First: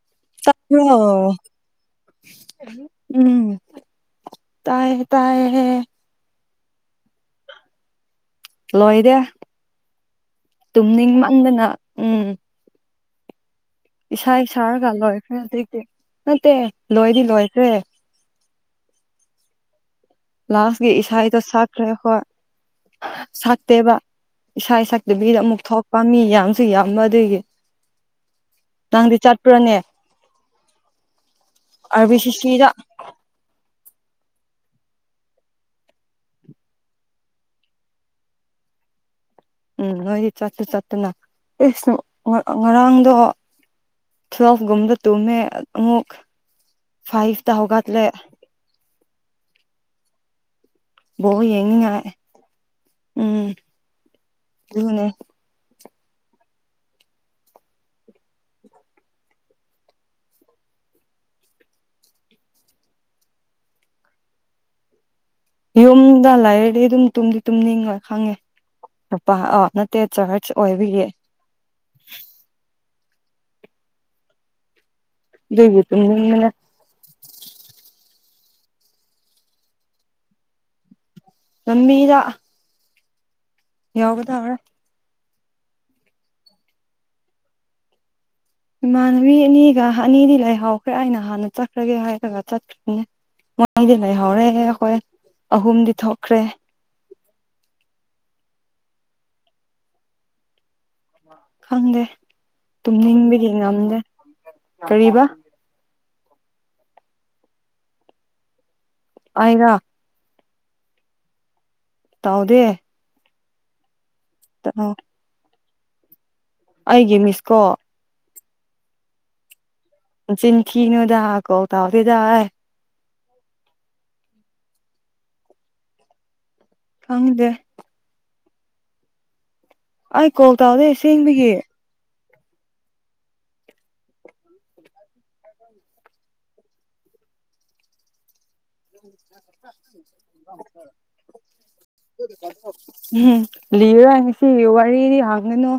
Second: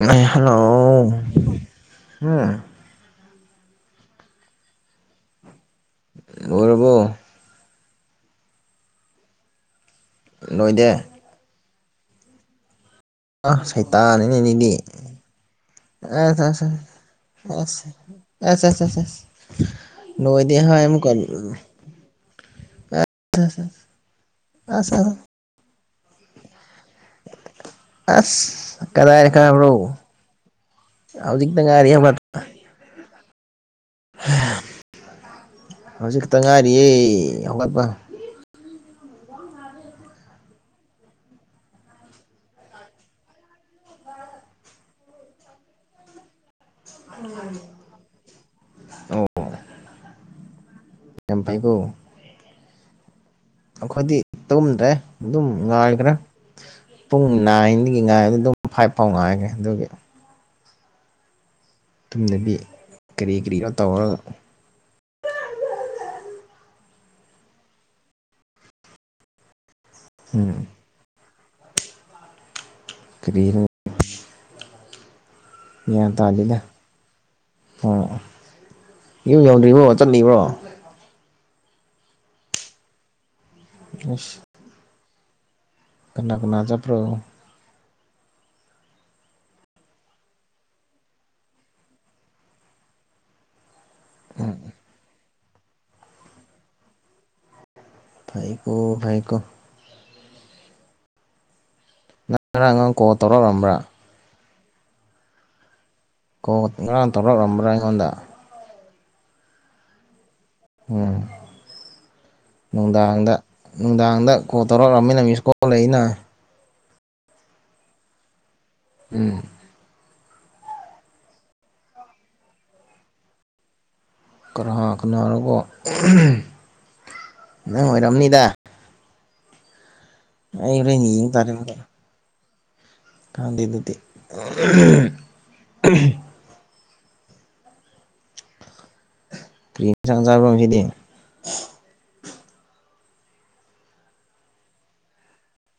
ꯑꯦ hello ꯎꯝ ꯎꯝ ꯇꯏꯌꯦ ꯇꯥꯏꯌꯦ ꯂꯣꯏꯔꯕꯣ ꯂꯣꯏꯔꯦ ꯂꯣꯏꯗꯦ ꯇꯨꯝꯅꯤꯡ ꯃꯪꯗꯅ ꯎꯝ ꯑꯥ ꯏꯁꯥ ꯁꯩꯇꯥꯅꯤꯅꯦꯅꯦꯗꯤ ꯁꯥꯔꯒ ꯂꯣꯏꯈ꯭ꯔꯦ ꯍꯧꯖꯤꯛꯇꯤ ꯑꯥ ꯅꯠꯇꯦ ꯑꯁꯁꯁ ꯂꯣꯏꯗꯤ ꯂꯣꯏꯈ꯭ꯔꯦ ꯑꯦꯁ ꯅꯣꯏꯗꯤ ꯍꯨꯝ ꯂꯥꯁꯀꯤ ꯑꯀꯨꯛ ꯏꯁꯥꯗꯣ ꯁꯛꯈ꯭ꯔꯦ ꯍꯣꯏ ꯁꯛꯇꯦꯕ ꯏꯁꯥ ꯑꯁ ꯁꯛꯇꯕꯤꯗ ꯑꯃꯨꯛ ꯊꯣꯛꯄꯝ ꯃꯤ ꯌꯥꯝ ꯁꯤ ꯌꯥꯝꯃꯗꯤ ꯑꯁ ꯅꯪꯗꯤ ꯀꯗꯥꯏꯗ ꯆꯠꯄ꯭ꯔꯥꯅꯦ ꯀꯥꯕ꯭ꯔꯣ ꯍꯧꯖꯤꯛꯇ ꯉꯥꯏꯔꯤꯌꯦ ꯍꯥ ꯍꯧꯖꯤꯛ ꯈꯛꯇ ꯉꯥꯏꯔꯤꯌꯦ ꯍꯧꯒꯠꯄ ꯎꯝ ꯅꯣꯏꯗꯤ ꯆꯠꯇꯤ ꯆꯠꯇꯅ ꯏꯁ ꯉꯔꯥꯡꯗꯣ ꯇꯨꯋꯦꯜꯚ ꯒꯨꯝꯗ ꯇꯨꯡꯃꯦ ꯑꯥ ꯑꯃꯨꯛ ꯐꯥꯏꯚꯇ ꯍꯧꯒꯠꯂꯦ ꯑꯣ ꯕꯣ ꯌꯥꯝ ꯐꯩꯀꯣ ꯌꯦꯅꯤꯡꯉꯥꯏ ꯑꯩꯈꯣꯏꯗꯤ ꯇꯨꯝꯗ꯭ꯔꯦ ꯑꯗꯨꯅꯦ ꯑꯗꯨꯝ ꯉꯥꯏ ꯈꯔ ꯄꯨꯡ ꯅꯥꯏꯟꯗꯒꯤ ꯉꯥꯏ ꯕꯗꯨꯝ ꯐꯥꯏꯚ ꯐꯥꯎ ꯉꯥꯏꯒꯦ ꯑꯗꯨꯒꯤ ꯇꯨꯝꯗꯕꯤ ꯀꯔꯤ ꯀꯔꯤꯔꯣ ꯇꯧꯔꯒ ꯌꯨꯝꯗ ꯂꯩꯔꯗꯤ ꯑꯗꯨꯝ ꯇꯨꯝꯗꯤ ꯇꯨꯝꯅꯤꯡꯉꯣꯏ ꯈꯪꯉꯦ ꯂꯨꯄꯥ ꯑꯣ ꯅꯠ ꯇꯦꯠ ꯆꯍꯩꯁ ꯎꯝ ꯑꯣꯏꯕꯒꯤ ꯀꯔꯤꯅꯣ ꯑꯗꯨꯒꯤ ꯒ꯭ꯌꯥꯟ ꯇꯨꯝꯅꯤꯡꯕꯅ ꯇꯥꯗꯦꯗ ꯍꯥ ꯌꯨꯝ ꯌꯧꯗ꯭ꯔꯤꯕ꯭ꯔꯣ ꯆꯠꯂꯤꯕ꯭ꯔꯣ ꯂꯝꯕꯤꯗ ꯑꯁ ꯌꯥꯎꯒꯗꯧꯔꯦ ꯀꯅꯥ ꯀꯅꯥ ꯆꯠꯄ꯭ꯔꯣ ꯏꯃꯥꯟꯅꯕꯤ ꯑꯅꯤꯒ ꯑꯅꯤꯗꯤ ꯂꯩꯥꯍꯥꯎꯈ꯭ꯔꯦ ꯑꯩꯅ ꯍꯥꯟꯅ ꯆꯠꯈ꯭ꯔꯒꯦ ꯍꯥꯏꯔꯒ ꯆꯠꯇ꯭ꯔꯤꯌꯦ [inaudible] ꯑꯩꯗꯤ ꯂꯩꯍꯧꯔꯦꯍꯦ ꯑꯈꯣꯏ ꯑꯍꯨꯝꯗꯤ ꯊꯣꯛꯈ꯭ꯔꯦ ꯐꯩꯌꯦꯀꯣ ꯐꯩꯌꯦꯀꯣ ꯈꯪꯗꯦ ꯅꯪ ꯉꯔꯥꯡ ꯅꯪ ꯀꯣꯜ ꯇꯨꯝꯅꯤꯡꯕꯒꯤ ꯇꯧꯔꯛꯔꯝꯕ꯭ꯔꯥ ꯉꯝꯗꯦ ꯀꯔꯤꯕ ꯀꯣꯟ ꯉꯔꯥꯡ ꯇꯧꯔꯛꯂꯝꯕ꯭ꯔꯥ ꯑꯩꯉꯣꯟꯗ ꯑꯩꯔꯥ ꯎꯝ ꯇꯧꯗꯦ ꯅꯨꯡꯗꯥꯡꯗ ꯅꯨꯡꯗꯥꯡꯗ ꯀꯣꯟ ꯇꯧꯔꯛꯂꯝꯃꯤꯅ ꯃꯤꯁꯀꯣꯜ ꯑꯣ ꯂꯩꯅꯥ ꯑꯩꯒꯤ ꯃꯤꯁꯀꯣ ꯎꯝ ꯅꯆꯤꯟꯊꯤꯅꯨꯗ ꯀꯣꯜ ꯇꯧꯗꯦꯗ ꯑꯥꯏ ꯀꯅꯥ ꯀꯅꯥꯔꯀꯣ ꯈꯪꯗꯦ ꯅꯪ ꯑꯣꯏꯔꯝꯅꯤꯗ ꯑꯩ ꯀꯣꯜ ꯇꯧꯗꯦ ꯑꯁꯦꯡꯕꯒꯤ ꯈꯪꯗꯦꯑꯗꯨꯗꯤ ꯀ꯭ꯔꯤ ꯏꯟꯁꯥꯡ ꯆꯥꯕ꯭ꯔꯣ ꯉꯁꯤꯗꯤ [unintelligible] ꯎꯝꯍꯨꯝ ꯂꯤꯔꯔꯣꯏ ꯉꯁꯤꯒꯤ ꯋꯥꯔꯤꯗꯤ ꯍꯪꯒꯅꯨ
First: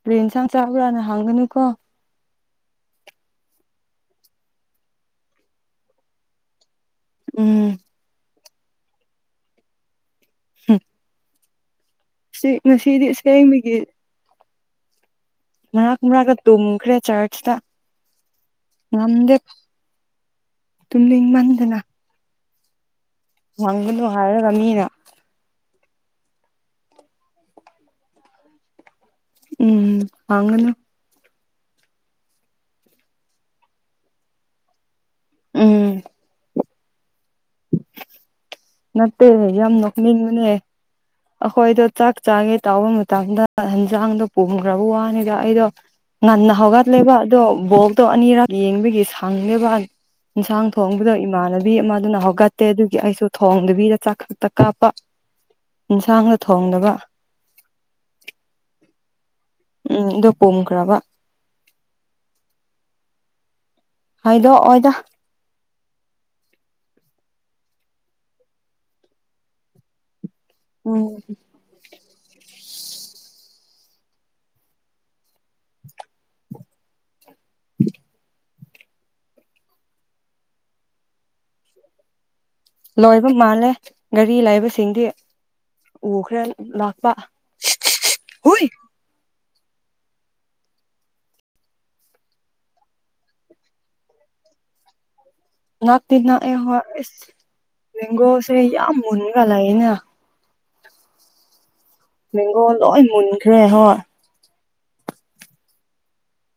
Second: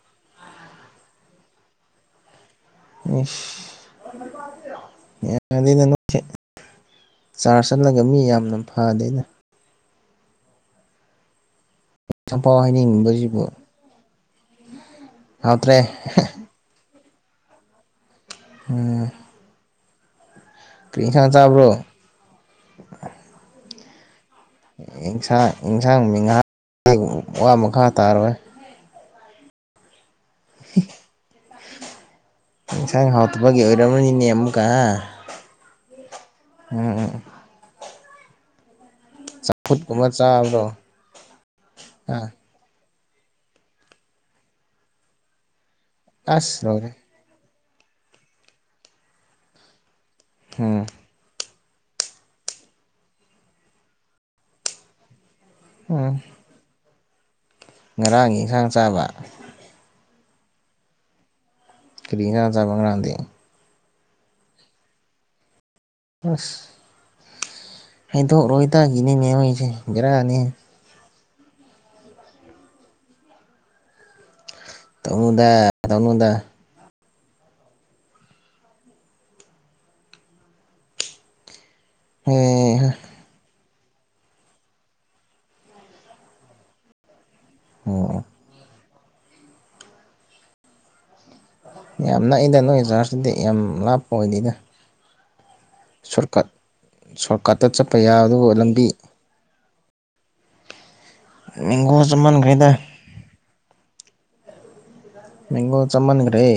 ꯀꯔꯤ ꯏꯟꯁꯥꯡ ꯆꯥꯕ꯭ꯔꯥꯅ ꯍꯪꯒꯅꯨꯀꯣ ꯑꯁ ꯍꯦꯟꯃꯜꯂꯦꯗ ꯅꯣꯢꯗꯤ ꯎꯝ ꯆꯥꯔꯁ ꯆꯠꯂꯒ ꯃꯤ ꯌꯥꯝꯅ ꯐꯅꯤꯗ ꯍꯨ ꯁꯤ ꯆꯝꯐꯥꯎ ꯉꯁꯤꯗꯤ ꯑꯁ ꯍꯥꯏꯅꯤꯡꯕꯁꯤꯕꯨ ꯍꯌꯦꯡꯗꯒꯤ ꯍꯥꯎꯇ꯭ꯔꯦ ꯃꯔꯛ ꯃꯔꯛꯇ ꯇꯨꯝꯈ꯭ꯔꯦ ꯆꯥꯔꯆꯇ ꯉꯝꯗꯦ ꯀ꯭ꯔꯤ ꯇꯨꯝꯅꯤꯡ ꯏꯟꯁꯥꯡ ꯆꯥꯕ꯭ꯔꯣ ꯃꯟꯗꯅ [inaudible] ꯍꯪꯒꯅꯨ ꯍꯥꯏꯔꯒ ꯃꯤꯅ ꯌꯦꯟꯁꯥꯡꯗꯤ ꯉꯥ ꯋꯥ ꯃꯈꯥ ꯇꯥꯔꯣꯏ ꯎꯝ ꯍꯥꯡꯒꯅꯨ ꯏꯟꯖꯥꯡ ꯍꯥꯎꯇꯕꯒꯤ ꯑꯣꯏꯔꯝꯃꯅꯤꯅꯦ ꯑꯃꯨꯛꯀ ꯎꯝ ꯎꯝꯎꯝ ꯅꯠꯇꯦ ꯌꯥꯝ ꯐꯨꯠꯀꯨꯝꯕ ꯅꯣꯛꯅꯤꯡꯕꯅꯦ ꯆꯥꯕꯗꯣ ꯑꯩꯈꯣꯏꯗꯣ ꯆꯥꯛ ꯑ ꯆꯥꯡꯒꯦ ꯇꯥꯎꯕ ꯃꯇꯝ ꯃꯇꯝꯗ ꯍꯤꯡꯖꯥꯡꯗꯣ ꯄꯨꯝꯈ꯭ꯔꯕ ꯋꯥꯅꯤꯗ ꯑꯩꯗꯣ ꯉꯟꯅ ꯑꯁ ꯂꯣꯏꯔꯦ ꯍꯧꯒꯠꯂꯦꯕ ꯑꯗꯣ ꯕꯣꯜꯇꯣ ꯑꯅꯤꯔꯛ ꯌꯦꯡꯕꯒꯤ ꯁꯪꯉꯦꯕ ꯏꯟꯁꯥꯡ ꯎꯝ ꯊꯣꯡꯕꯗꯣ ꯏꯃꯥꯟꯅ ꯕꯤ ꯑꯃꯗꯨꯅ ꯍꯧꯒꯠꯇꯦ ꯑꯗꯨꯒꯤ ꯑꯩꯁꯨ ꯊꯣꯡꯗꯕꯤꯗ ꯆꯥꯛ ꯈꯛꯇ ꯀꯥꯞꯄ ꯎꯝ ꯏꯟꯁꯥꯡꯅ ꯊꯣꯡꯗꯕ ꯉꯔꯥꯡꯒꯤ ꯏꯟꯁꯥꯡ ꯆꯥꯕ ꯎꯝ ꯑꯗꯨꯣ ꯄꯨꯝꯈ꯭ꯔꯕ ꯀꯔꯤ ꯏꯟꯁꯥꯡ ꯆꯥꯕ꯭ꯔꯥ ꯉ꯭ꯔꯥꯡꯗꯤ ꯍꯥꯗꯣꯛ ꯑꯣꯏꯗ ꯑꯁ ꯍꯩꯗꯣꯛꯔꯣꯏꯇꯥ ꯒꯤꯅꯤ ꯃꯌꯣꯡꯒꯤꯁꯦ ꯒꯔꯥꯅꯦ ꯎꯝ ꯇꯧꯅꯨꯗ ꯇꯧꯅꯨꯗ ꯍꯦ ꯍꯥ ꯂꯣꯏꯕ ꯃꯥꯜꯂꯦ ꯒꯥꯔꯤ ꯂꯩꯕꯁꯤꯡꯗꯤ ꯎꯈ꯭ꯔꯦ ꯂꯥꯛꯄ ꯑꯣ ꯍꯨꯏ ꯌꯥꯝ ꯅꯛꯏꯗ ꯅꯣꯏꯒꯤ ꯆꯥꯔꯖꯇꯨꯗꯤ ꯌꯥꯝ ꯂꯥꯞꯄ ꯑꯣꯏꯗꯦꯗ ꯅꯥꯛꯇꯤ ꯁꯣꯔꯠꯀꯠ ꯅꯛꯑꯦ ꯍꯣꯏ ꯏꯁ ꯁꯣꯔꯠꯀꯠꯇ ꯆꯠꯄ ꯃꯦꯡꯒꯣꯁꯦ ꯌꯥꯕꯗꯨꯕꯨ ꯂꯝꯕꯤ ꯌꯥꯝ ꯃꯨꯟꯒ ꯂꯩꯌꯦꯅ ꯃꯦꯡꯒꯣ ꯃꯦꯡꯒꯣ ꯆꯥꯃꯟꯈ꯭ꯔꯦꯗ ꯂꯣꯏ ꯃꯨꯟꯈ꯭ꯔꯦ ꯍꯣꯏ ꯃꯦꯡꯒꯣ ꯆꯥꯃꯟꯒ꯭ꯔꯦ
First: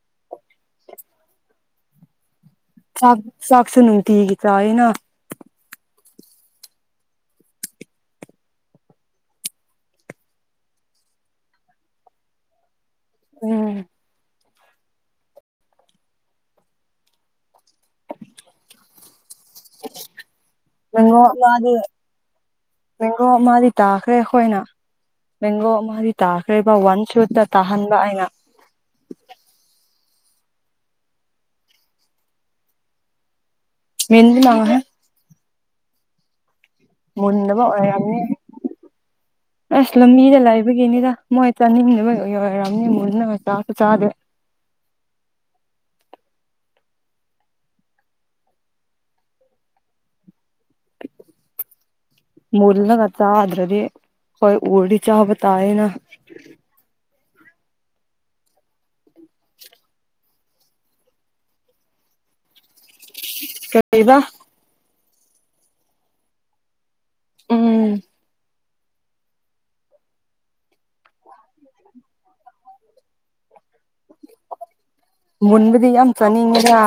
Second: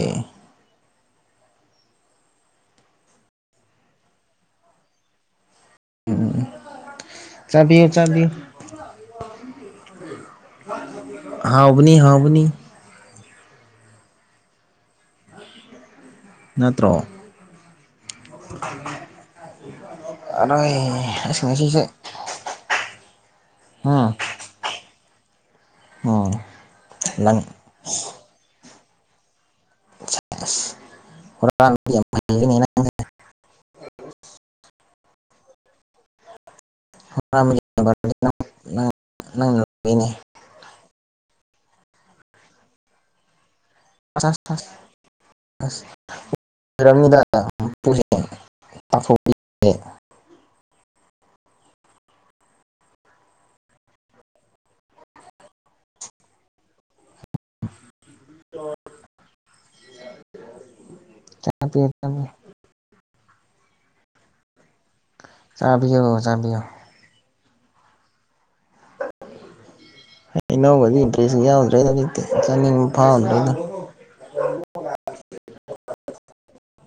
ꯆꯥꯛ ꯆꯥꯛꯁꯨ ꯅꯨꯡꯇꯤꯒꯤ ꯆꯥꯏꯌꯦꯅ ꯎꯝ ꯆꯥꯕꯤꯌꯨ ꯆꯥꯕꯤꯎ ꯑꯍꯥꯎꯕꯅꯤ ꯍꯥꯎꯕꯅꯤ ꯎꯝ ꯅꯠꯇ꯭ꯔꯣ ꯑꯣꯏ ꯃꯦꯡꯒꯣ ꯑꯩꯁ ꯑꯃ ꯉꯁꯤꯁꯦ ꯃꯦꯡꯒꯣ ꯃꯥꯗꯤ ꯎꯝ ꯇꯥꯈ꯭ꯔꯦ ꯑꯩꯈꯣꯏꯅ ꯃꯦꯡꯒꯣ ꯑꯃꯗꯤ ꯎꯝ ꯇꯥꯈ꯭ꯔꯦꯕ ꯋꯥꯟ ꯂꯪ ꯁꯨꯠꯇ ꯇꯥꯍꯟꯕ ꯑꯩꯅ [unintelligible] [unintelligible] ꯃꯨꯟꯗꯕ ꯑꯣꯏꯔꯝꯅꯤ ꯑꯁ ꯂꯝꯕꯤꯗ ꯂꯥꯏꯕꯒꯤꯅꯤꯗ ꯃꯣꯏ ꯆꯥꯅꯤꯡꯗꯕꯩ ꯑꯣꯏꯔꯝꯅꯤ ꯃꯨꯟꯅꯕ ꯆꯥ [unintelligible] [unintelligible] [inaudible] ꯃꯨꯜꯂꯒ ꯆꯥꯗꯨ꯭ꯔꯗꯤ ꯍꯣꯏ ꯎꯔꯗꯤ ꯆꯥꯕ ꯇꯥꯏꯌꯦꯅ ꯑꯣ [unintelligible] ꯀꯩꯕ ꯆꯥꯕꯤꯌꯣ ꯆꯥꯕꯤꯌꯣ ꯎꯝ [unintelligible] ꯍꯩꯅꯧꯒꯖꯦ ꯏꯟꯇ꯭ꯔꯦꯁ ꯌꯥꯎꯗ꯭ꯔꯒꯗꯤ ꯀꯦꯝ ꯆꯅꯤꯡꯕ ꯐꯥꯗ꯭ꯔꯦ [unintelligible] ꯃꯨꯟꯕꯗꯤ ꯌꯥꯝ ꯆꯅꯤꯡꯉꯦꯗ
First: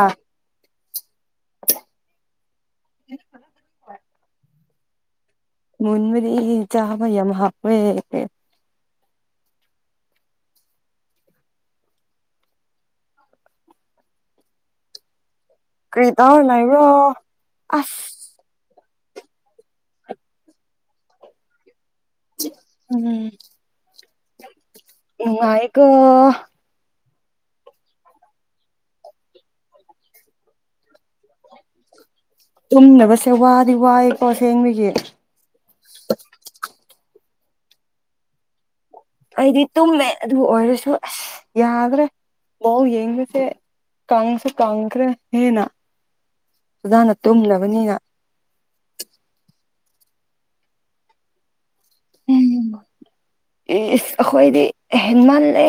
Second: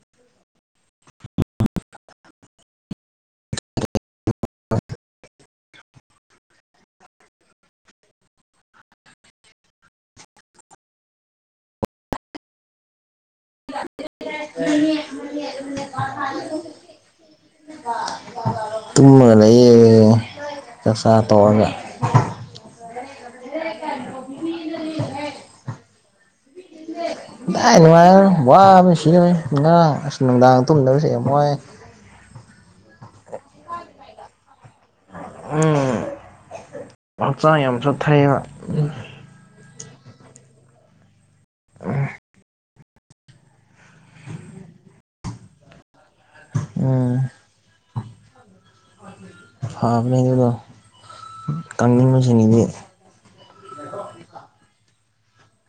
[unintelligible] ꯑ [unintelligible] ꯃꯨꯟꯕꯗꯤ ꯆꯥꯕ ꯌꯥꯃ ꯍꯥꯎꯋꯦ [unintelligible] ꯀꯔꯤ ꯇꯧꯔ ꯂꯩꯕ꯭ꯔꯣ ꯑꯁ ꯇꯨꯝꯃꯒ ꯂꯩꯌꯦ ꯆꯥꯛ ꯆꯥ ꯇꯣꯛꯂꯒ ꯎꯝ ꯂ [unintelligible] ꯀꯥ ꯥꯀꯗꯥꯏ ꯅꯨꯡꯉꯥꯏꯕꯅꯣ ꯋꯥꯕꯅ ꯁꯤꯗꯣꯔꯦ ꯈꯔꯥꯡ ꯑꯁ ꯅꯨꯡꯗꯥꯡ ꯇꯨꯝꯗꯕꯁꯦ ꯌꯥꯝ ꯋꯥꯏꯌꯦ ꯇꯨꯝꯗꯕꯁꯦ ꯋꯥꯗꯤ ꯋꯥꯏꯑꯦꯀꯣ ꯁꯦꯡꯕꯒꯤ ꯎꯝ ꯍꯛꯆꯥꯡ ꯌꯥꯝ ꯆꯣꯛꯊꯩꯕ ꯑꯩꯗꯤ ꯇꯨꯝꯃꯦ ꯑꯗꯨ ꯑꯣꯏꯔꯁꯨ ꯑꯁ ꯌꯥꯗ꯭ꯔꯦ ꯃꯑꯣꯡ ꯌꯦꯡꯕꯁꯦ ꯀꯪꯁꯨꯦ ꯀꯪꯈ꯭ꯔꯦ ꯍꯦꯟꯅ ꯐꯖꯅ ꯇꯨꯝꯗꯕꯅꯤꯅ ꯐꯥꯕꯅꯤ ꯑꯗꯨꯗꯣ ꯀꯪꯅꯤꯡꯕꯁꯤꯡꯒꯤꯗꯤ ꯏꯁ ꯑꯩꯈꯣꯏꯗꯤ ꯍꯦꯟꯃꯜꯂꯦ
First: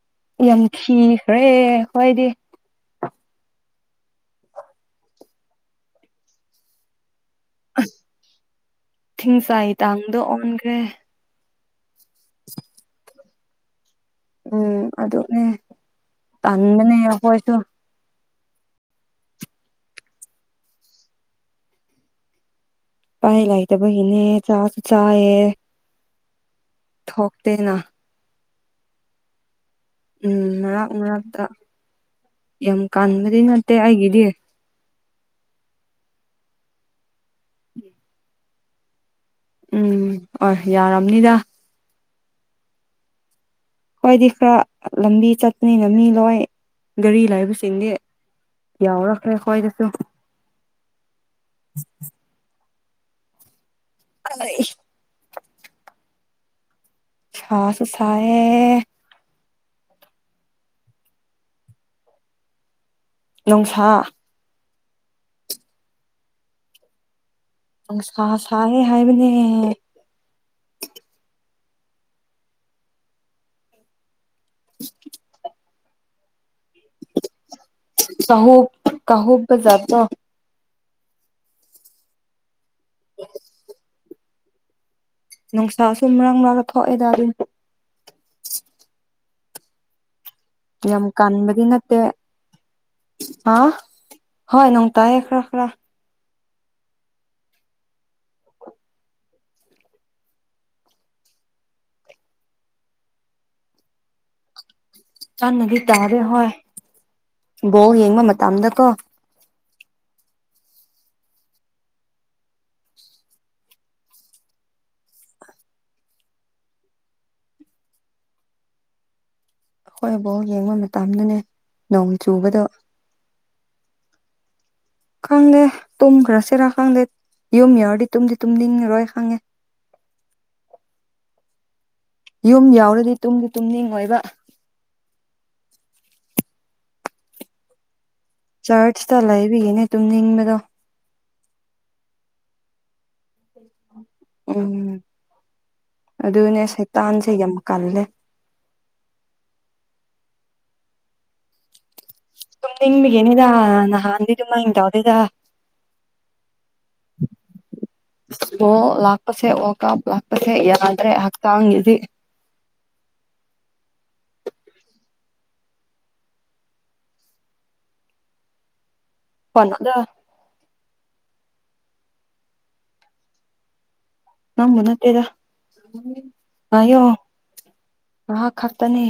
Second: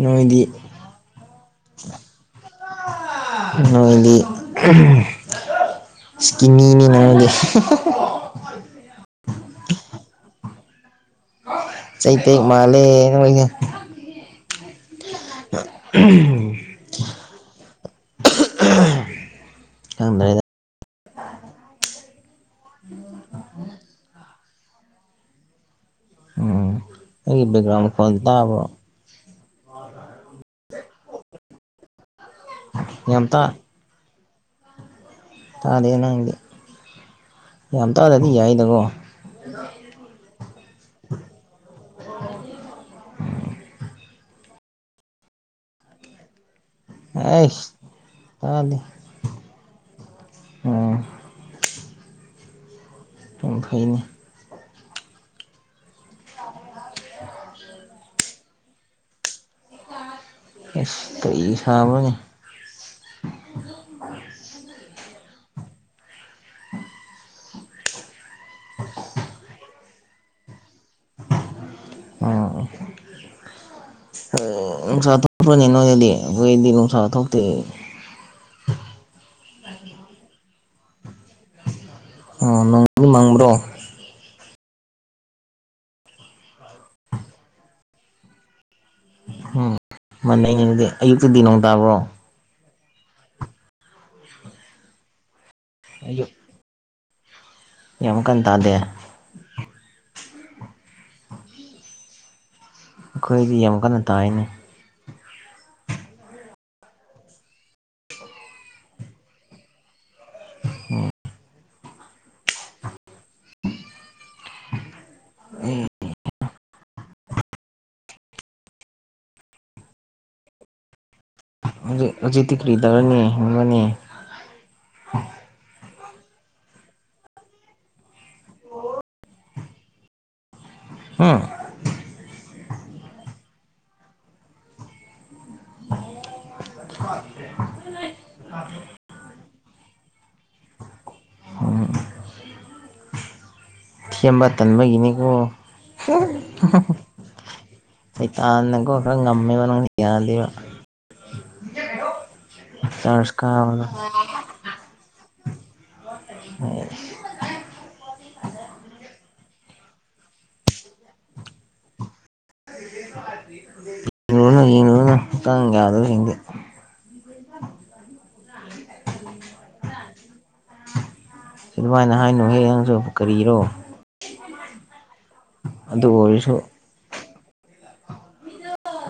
ꯅꯣꯏꯗꯤ ꯌꯥꯝ ꯀꯤꯈ꯭ꯔꯦ ꯍꯣꯏꯗꯤ ꯅꯣꯏꯗꯤ ꯏꯁꯀꯤꯅꯤꯅꯤ ꯅꯣꯏꯗꯤ ꯊꯤꯡꯁꯥꯏ ꯇꯥꯡꯗꯣ ꯑꯣꯟꯈ꯭ꯔꯦ ꯆꯩꯇꯦꯛ ꯃꯥꯂꯦ ꯎꯝ ꯑꯗꯨꯅꯦ ꯇꯟꯕꯅꯦ ꯑꯈꯣꯏꯁꯓꯨ ꯈꯪꯗꯦꯗ ꯎꯄꯥꯏ ꯂꯩꯇꯕꯒꯤꯅꯦ ꯆꯥꯁꯨ ꯆꯥꯏꯌꯦ ꯎꯝ ꯑꯩꯒꯤ ꯊꯣꯛꯇꯦꯅ ꯕꯦꯒ꯭ꯔꯥꯎꯟ ꯃꯈꯣꯟꯗꯣ ꯇꯥꯕ꯭ꯔꯣ ꯎꯝ ꯃꯔꯛ ꯃꯔꯛꯇ ꯌꯥꯝ ꯀꯟꯕꯗꯤ ꯅꯠꯇꯦ ꯑꯩꯒꯤꯗꯤ ꯇꯥꯗꯦ ꯅꯪꯗꯤ ꯌꯥꯝ ꯇꯥꯗꯗꯤ ꯌꯥꯏꯗꯀꯣ ꯎꯝ ꯍꯣꯏ ꯌꯥꯔꯝꯅꯤꯗ ꯎꯝ ꯍꯣꯏꯗꯤ ꯈꯔ ꯂꯝꯕꯤ ꯆꯠꯄꯅꯤꯅ ꯃꯤ ꯂꯣꯏ ꯒꯥꯔꯤ ꯑꯩꯁ ꯂꯥꯏꯕꯁꯤꯡꯗꯤ ꯇꯥꯗꯦ ꯌꯥꯎꯔꯛꯈ꯭ꯔꯦ ꯈꯣꯏꯗꯁꯨ ꯑꯣ [inaudible] ꯌꯥꯝ ꯐꯩꯅꯦ [unintelligible] [unintelligible] ꯁꯥꯁꯨ ꯁꯥꯌꯦ ꯑꯦꯁ ꯀꯩ ꯁꯥꯕꯅꯦ ꯅꯨꯡꯁꯥ [unintelligible] ꯅꯨꯡꯁꯥ ꯁꯥꯌꯦ ꯍꯥꯏꯕꯅꯦ [unintelligible] ꯈꯣꯏꯗꯤ ꯅꯨꯡꯁꯥ ꯊꯣꯛꯇꯦ ꯆꯍꯨꯞ ꯀꯥꯍꯨꯞꯄ ꯖꯥꯠꯇꯣ ꯑꯣ ꯅꯣꯡ ꯑꯗꯨꯝ ꯃꯡꯕ꯭ꯔꯣ ꯅꯨꯡꯁꯥꯁꯨ ꯃꯔꯥꯡ ꯃꯔꯥꯡ ꯊꯣꯛꯑꯦꯗ ꯑꯗꯨꯝ ꯎꯝ ꯃꯅꯩ ꯗꯨꯗꯤ ꯌꯥꯝ ꯑꯌꯨꯛꯇꯗꯤ ꯅꯣꯡ ꯀꯟꯕꯗꯤ ꯇꯥꯕ꯭ꯔꯣ ꯅꯠꯇꯦ ꯍꯥ ꯍꯣꯏ ꯅꯣꯡ ꯇꯥꯏꯌꯦ ꯈꯔ ꯈꯔ ꯌꯣ ꯌꯥꯝ ꯀꯟꯅ ꯇꯥꯗꯦ ꯎꯝ ꯑꯩꯈꯣꯏꯗꯤ ꯌꯥꯝ ꯀꯟꯅ ꯇꯥꯏꯅꯦ ꯀꯟꯅꯗꯤ ꯇꯥꯔꯦ ꯍꯣꯏ ꯕꯣꯜ ꯌꯦꯡꯕ ꯃꯇꯝꯗꯀꯣ ꯎꯝ ꯑꯩꯈꯣꯏ ꯕꯣꯜ ꯌꯦꯡꯕ ꯃꯇꯝꯗꯅꯦ ꯅꯣꯡ ꯍꯧꯖꯤꯛ ꯍꯧꯖꯤꯛꯇꯤ ꯆꯨꯕꯗꯣ ꯀ꯭ꯔꯤ ꯇꯧꯔꯨꯅꯤ [unintelligible] ꯈꯪꯗꯦ ꯇꯨꯝꯈ꯭ꯔꯁꯤꯔ ꯈꯪꯗꯦ ꯌꯨꯝ ꯌꯥꯎꯔꯗꯤ ꯇꯨꯝꯗꯤ ꯇꯨꯝꯅꯤꯡꯉꯔꯣꯏ ꯈꯪꯉꯦ ꯍꯨ ꯌꯨꯝ ꯌꯧꯔꯗꯤ ꯇꯨꯝꯗꯤ ꯇꯨꯝꯅꯤꯡꯉꯣꯏꯕ [unintelligible] ꯆꯔꯆꯇ ꯂꯩꯕꯒꯤꯅꯦ ꯇꯨꯝꯅꯤꯡꯕꯗꯣ [inaudible] ꯊꯦꯝꯕ ꯎꯝ ꯇꯟꯕꯒꯤꯅꯤꯀꯣ ꯑꯗꯨꯅꯦ ꯁꯩꯇꯥꯟꯁꯦ ꯌꯥꯝ ꯀꯜꯂꯦ ꯁꯩꯇꯥꯟꯅꯀꯣ ꯈꯔ ꯉꯝꯃꯦꯕ ꯌꯥꯗꯦꯕ ꯆꯥꯔꯖ ꯇꯨꯝꯅꯤꯡꯕꯒꯤꯅꯤꯗ ꯀꯥꯕꯗꯣ ꯅꯍꯥꯟꯗꯤ ꯗꯨꯃꯥꯏ ꯇꯧꯗꯦꯗ ꯑꯣꯏ ꯕꯣꯜ ꯂꯥꯛꯄꯁꯦ ꯋꯥꯔꯜ ꯀꯞ ꯂꯥꯛꯄꯁꯦ ꯌꯥꯗ꯭ꯔꯦ ꯍꯛꯆꯥꯡꯖꯤꯗꯤ ꯌꯦꯡꯂꯨꯅꯣ ꯌꯡꯂꯨꯅꯣ ꯍꯛꯆꯥꯡ ꯌꯥꯗ꯭ꯔꯗꯤ ꯍꯌꯦꯡꯗꯤ [unintelligible] ꯑꯗꯨꯃꯥꯏꯅ ꯍꯥꯏꯅꯨꯍꯦ ꯅꯪꯁꯨ ꯀꯔꯤꯔꯣ ꯅꯪꯕꯨ ꯅꯠꯇꯦꯗ ꯑꯗꯨ ꯑꯣꯏꯔꯁꯨ ꯑꯌꯣ ꯉꯍꯥꯛ ꯈꯛꯇꯅꯦ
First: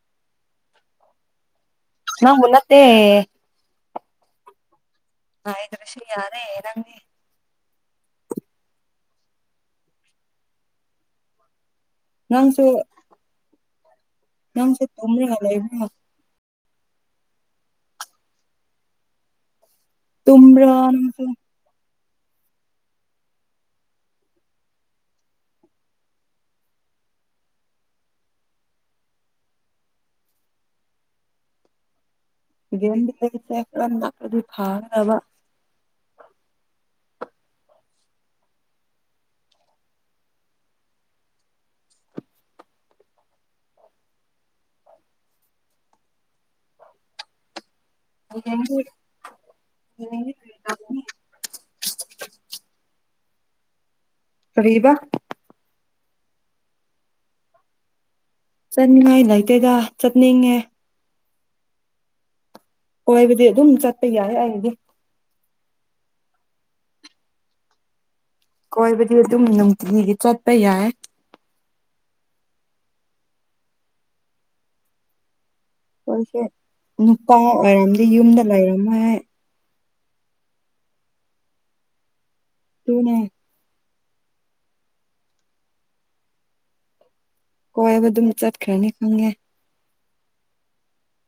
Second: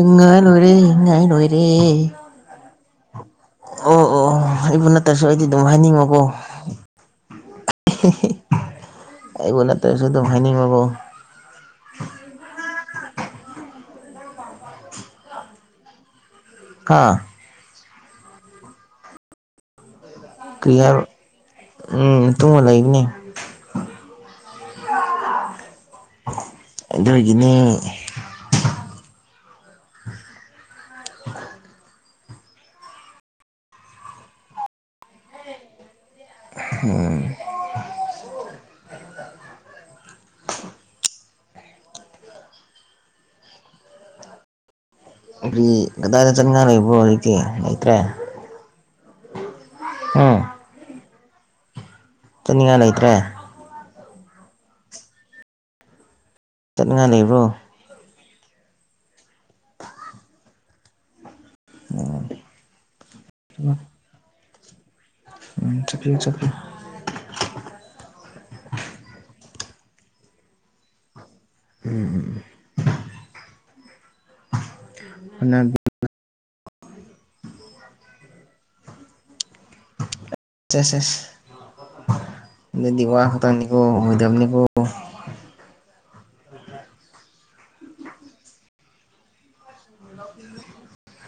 ꯏꯉꯥꯏ ꯂꯣꯏꯔꯦ ꯏꯉꯥꯏ ꯂꯣꯏꯔꯦ ꯇꯦ ꯑꯣ ꯑꯣ ꯏꯕꯨꯅ ꯇꯁꯨ ꯑꯩꯗꯤ ꯑꯗꯨꯝ ꯉꯥꯏꯗ꯭ꯔꯁꯨ ꯍꯥꯏꯅꯤꯡꯉꯣꯀꯣ ꯌꯥꯔꯦ ꯅꯪꯗꯤ ꯑꯩꯕꯨ ꯅꯠꯇꯔ꯭ꯁꯨ ꯑꯗꯨꯝ ꯍꯥꯏꯅꯤꯡꯉꯨꯀꯣ ꯅꯪꯁꯨ ꯅꯪꯁꯨ ꯇꯨꯝꯔꯒ ꯂꯩꯕꯣ ꯍꯥꯥ ꯇꯨꯝꯔꯥ ꯀꯔꯤ ꯍꯥꯏꯕ ꯅꯪꯁꯨ ꯎꯝ ꯇꯨꯝꯔ ꯂꯩꯕꯅꯤ ꯑꯗꯨꯒꯤꯅꯦ [inaudible] [unintelligible] ꯎꯝ ꯕꯤ ꯀꯗꯥꯏꯗ ꯆꯠꯅꯤꯡꯉꯥꯏ ꯂꯩꯕ꯭ꯔꯣ ꯂꯩꯇꯦ [unintelligible] ꯎꯝ [unintelligible] ꯆꯠꯅꯤꯡꯉꯥꯏ ꯂꯩꯇ꯭ꯔꯦ ꯀꯔꯤꯕ ꯆꯠꯅꯤꯡꯉꯥꯏ ꯂꯩꯕ꯭ꯔꯣ ꯆꯠꯅꯤꯡꯉꯥꯏ ꯂꯩꯇꯦꯗ ꯆꯠꯅꯤꯡꯉꯦ ꯑꯣ ꯑꯣꯏꯕꯗꯤ ꯑꯗꯨꯝ ꯆꯠꯄ ꯌꯥꯏ ꯑꯩꯕꯨꯗꯤ ꯎꯝ ꯆꯠꯄꯤꯌꯨ ꯆꯠꯄꯤꯌꯨ ꯀꯣꯏꯕꯗꯤ ꯑꯗꯨꯝ ꯅꯨꯡꯇꯤꯒꯤꯒꯤ ꯆꯠꯄ ꯌꯥꯏ ꯎꯝ ꯎꯝ ꯑꯩꯈꯣꯏꯁꯦ ꯅꯨꯄꯥ ꯑꯣꯏꯔꯝꯗꯤ ꯌꯨꯝꯗ ꯂꯩꯔꯝꯃꯣꯏ ꯑꯩ ꯁꯦꯁꯪ ꯁꯦꯁ ꯑꯗꯨꯗꯤ ꯑꯗꯨꯅꯦ ꯋ ꯈꯇꯅꯤꯀꯣ ꯃꯣꯏꯗꯅꯤꯕꯨ ꯀꯣꯏꯕ ꯑꯗꯨꯝ ꯆꯠꯈ꯭ꯔꯅꯤ ꯈꯪꯉꯦ [inaudible]